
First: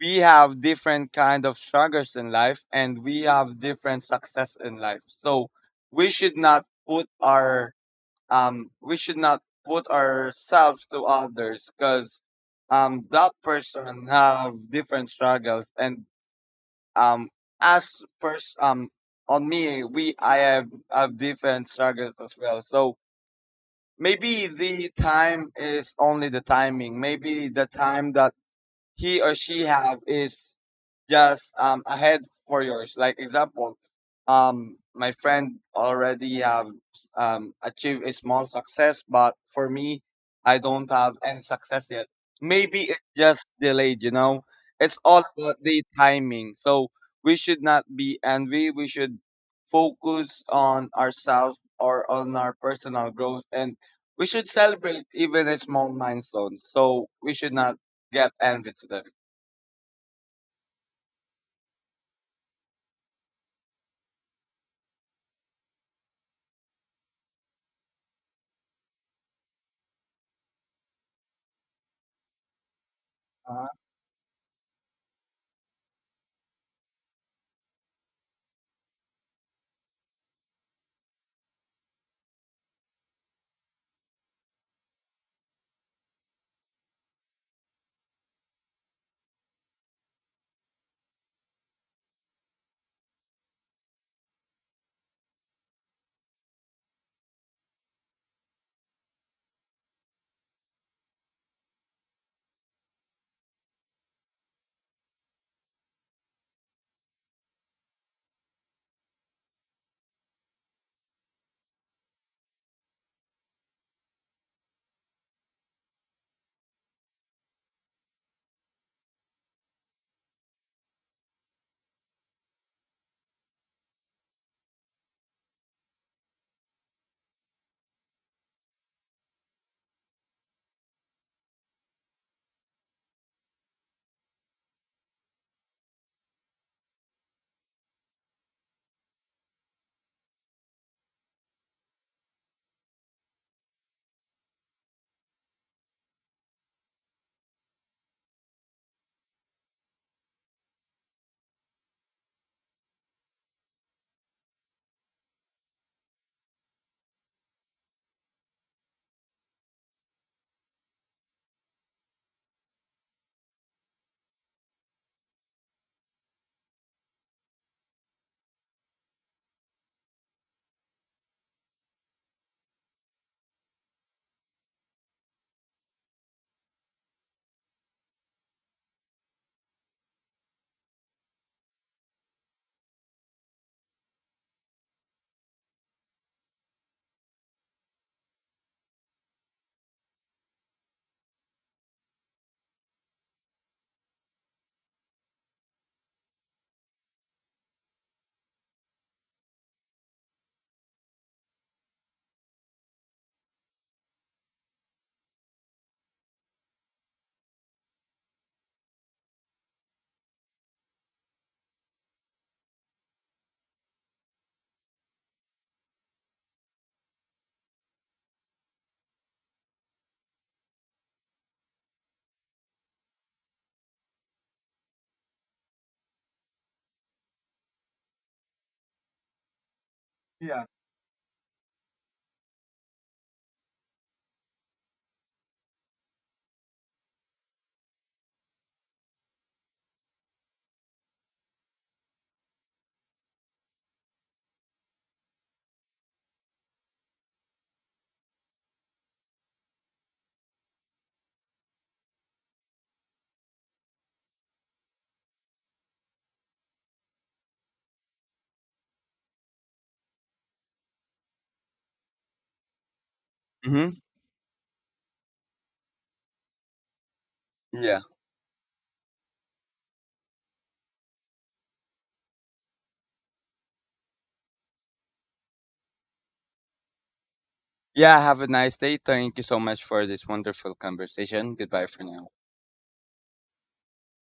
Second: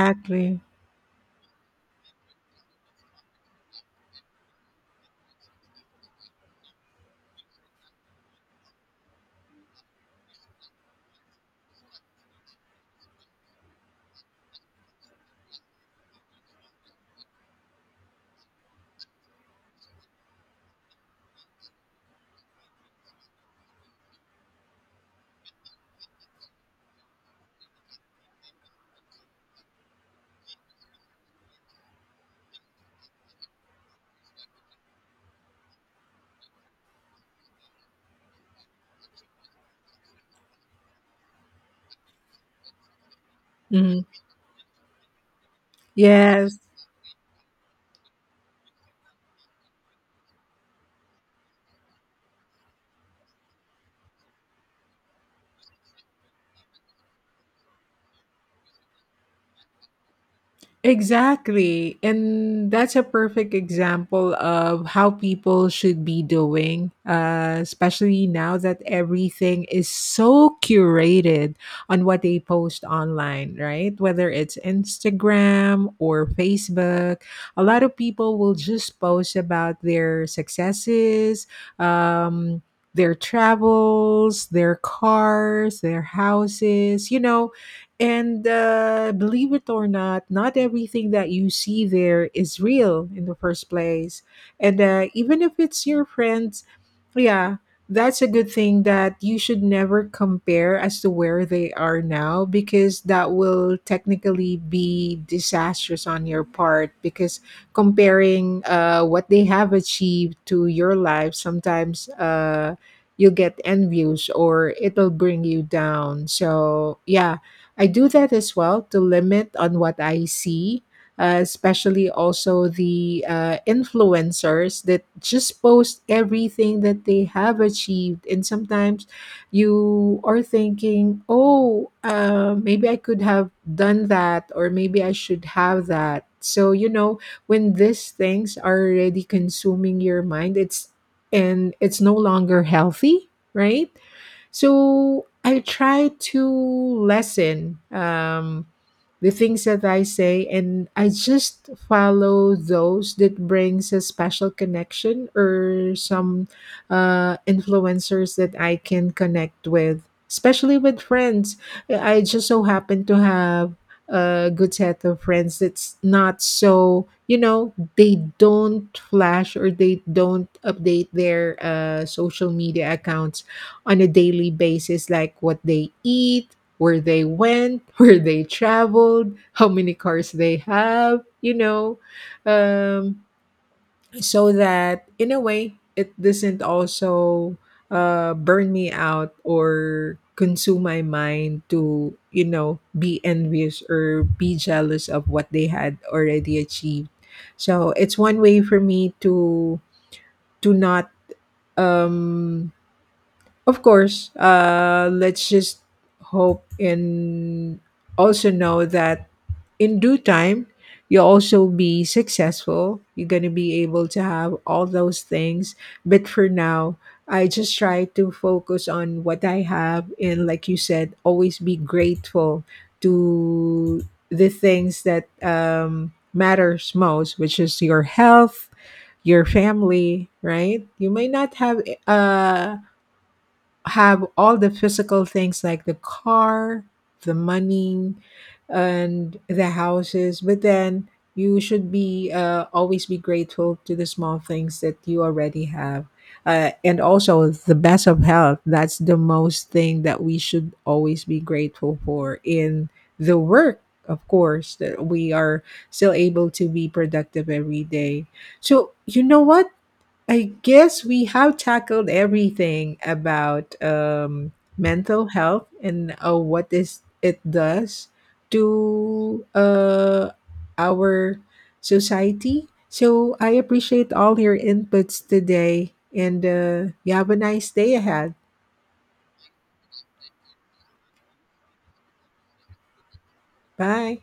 B: we have different kind of struggles in life and we have different success in life so we should not put ourselves to others because that person have different struggles and um as pers- on me we I have different struggles as well so maybe the time is only the timing maybe the time that he or she have is just ahead for yours. Like example, my friend already have achieved a small success, but for me, I don't have any success yet. Maybe it's just delayed.
A: Mhm.
B: It's all about the timing.
A: Yes.
B: So we should not be envy. We should focus on ourselves or on our personal growth and we should celebrate even a small milestone so we should not get envy to them.
A: Exactly. And that's a perfect example of how people should be doing, especially now that everything is so curated on what they post online,
B: Uh,
A: right? Whether it's Instagram or Facebook, a lot of people will just post about their successes, um, their travels, their cars, their houses, you know, and believe it or not, not everything that you see there is real in the first place. And even if it's your friend, yeah, that's a good thing that you should never compare as to where they are now, because that will technically be disastrous on your part because comparing what they have achieved to your life sometimes, you'll get envious or it'll bring you down. So, yeah, I do that as well to limit on what I see, especially also the influencers that just post everything that they have achieved. And sometimes you are thinking, oh, maybe I could have done that, or maybe I should have that. So, you know, when these things are already consuming your mind, it's and it's no longer healthy, right? So I try to lessen the things that I say, and I just follow those that brings a special connection or some influencers that I can connect with, especially with friends. I just so happen to have a good set of friends that's not, so you know, they don't flash or they don't update their social media accounts on a daily basis, like what they eat, where they went, where they traveled, how many cars they have, you know, um, so that in a way it doesn't also burn me out or consume my mind to, you know, be envious or be jealous of what they had already achieved. So it's one way for me to not um of course, let's just hope and also know that in due time, you'll also be successful. You're going to be able to have all those things. But for now, I just try to focus on what I have. And like you said, always be grateful to the things that matters most, which is your health, your family,
B: yeah.
A: right? You may not have uh have all the physical things like the car, the money, and the houses, but then you should be always be grateful to the small things that you already have. And also the best of health. That's the most thing that we should always be grateful for in the work, of course, that we are still able to be productive every day. So, you know what? I guess we have tackled everything about
B: Hmm.
A: mental health and what is it
B: Yeah.
A: does to our society. So I appreciate all your inputs today, and you have a nice day
B: Yeah.
A: ahead.
B: Have a nice day. Thank you so much for this wonderful conversation. Goodbye for now.
A: Bye.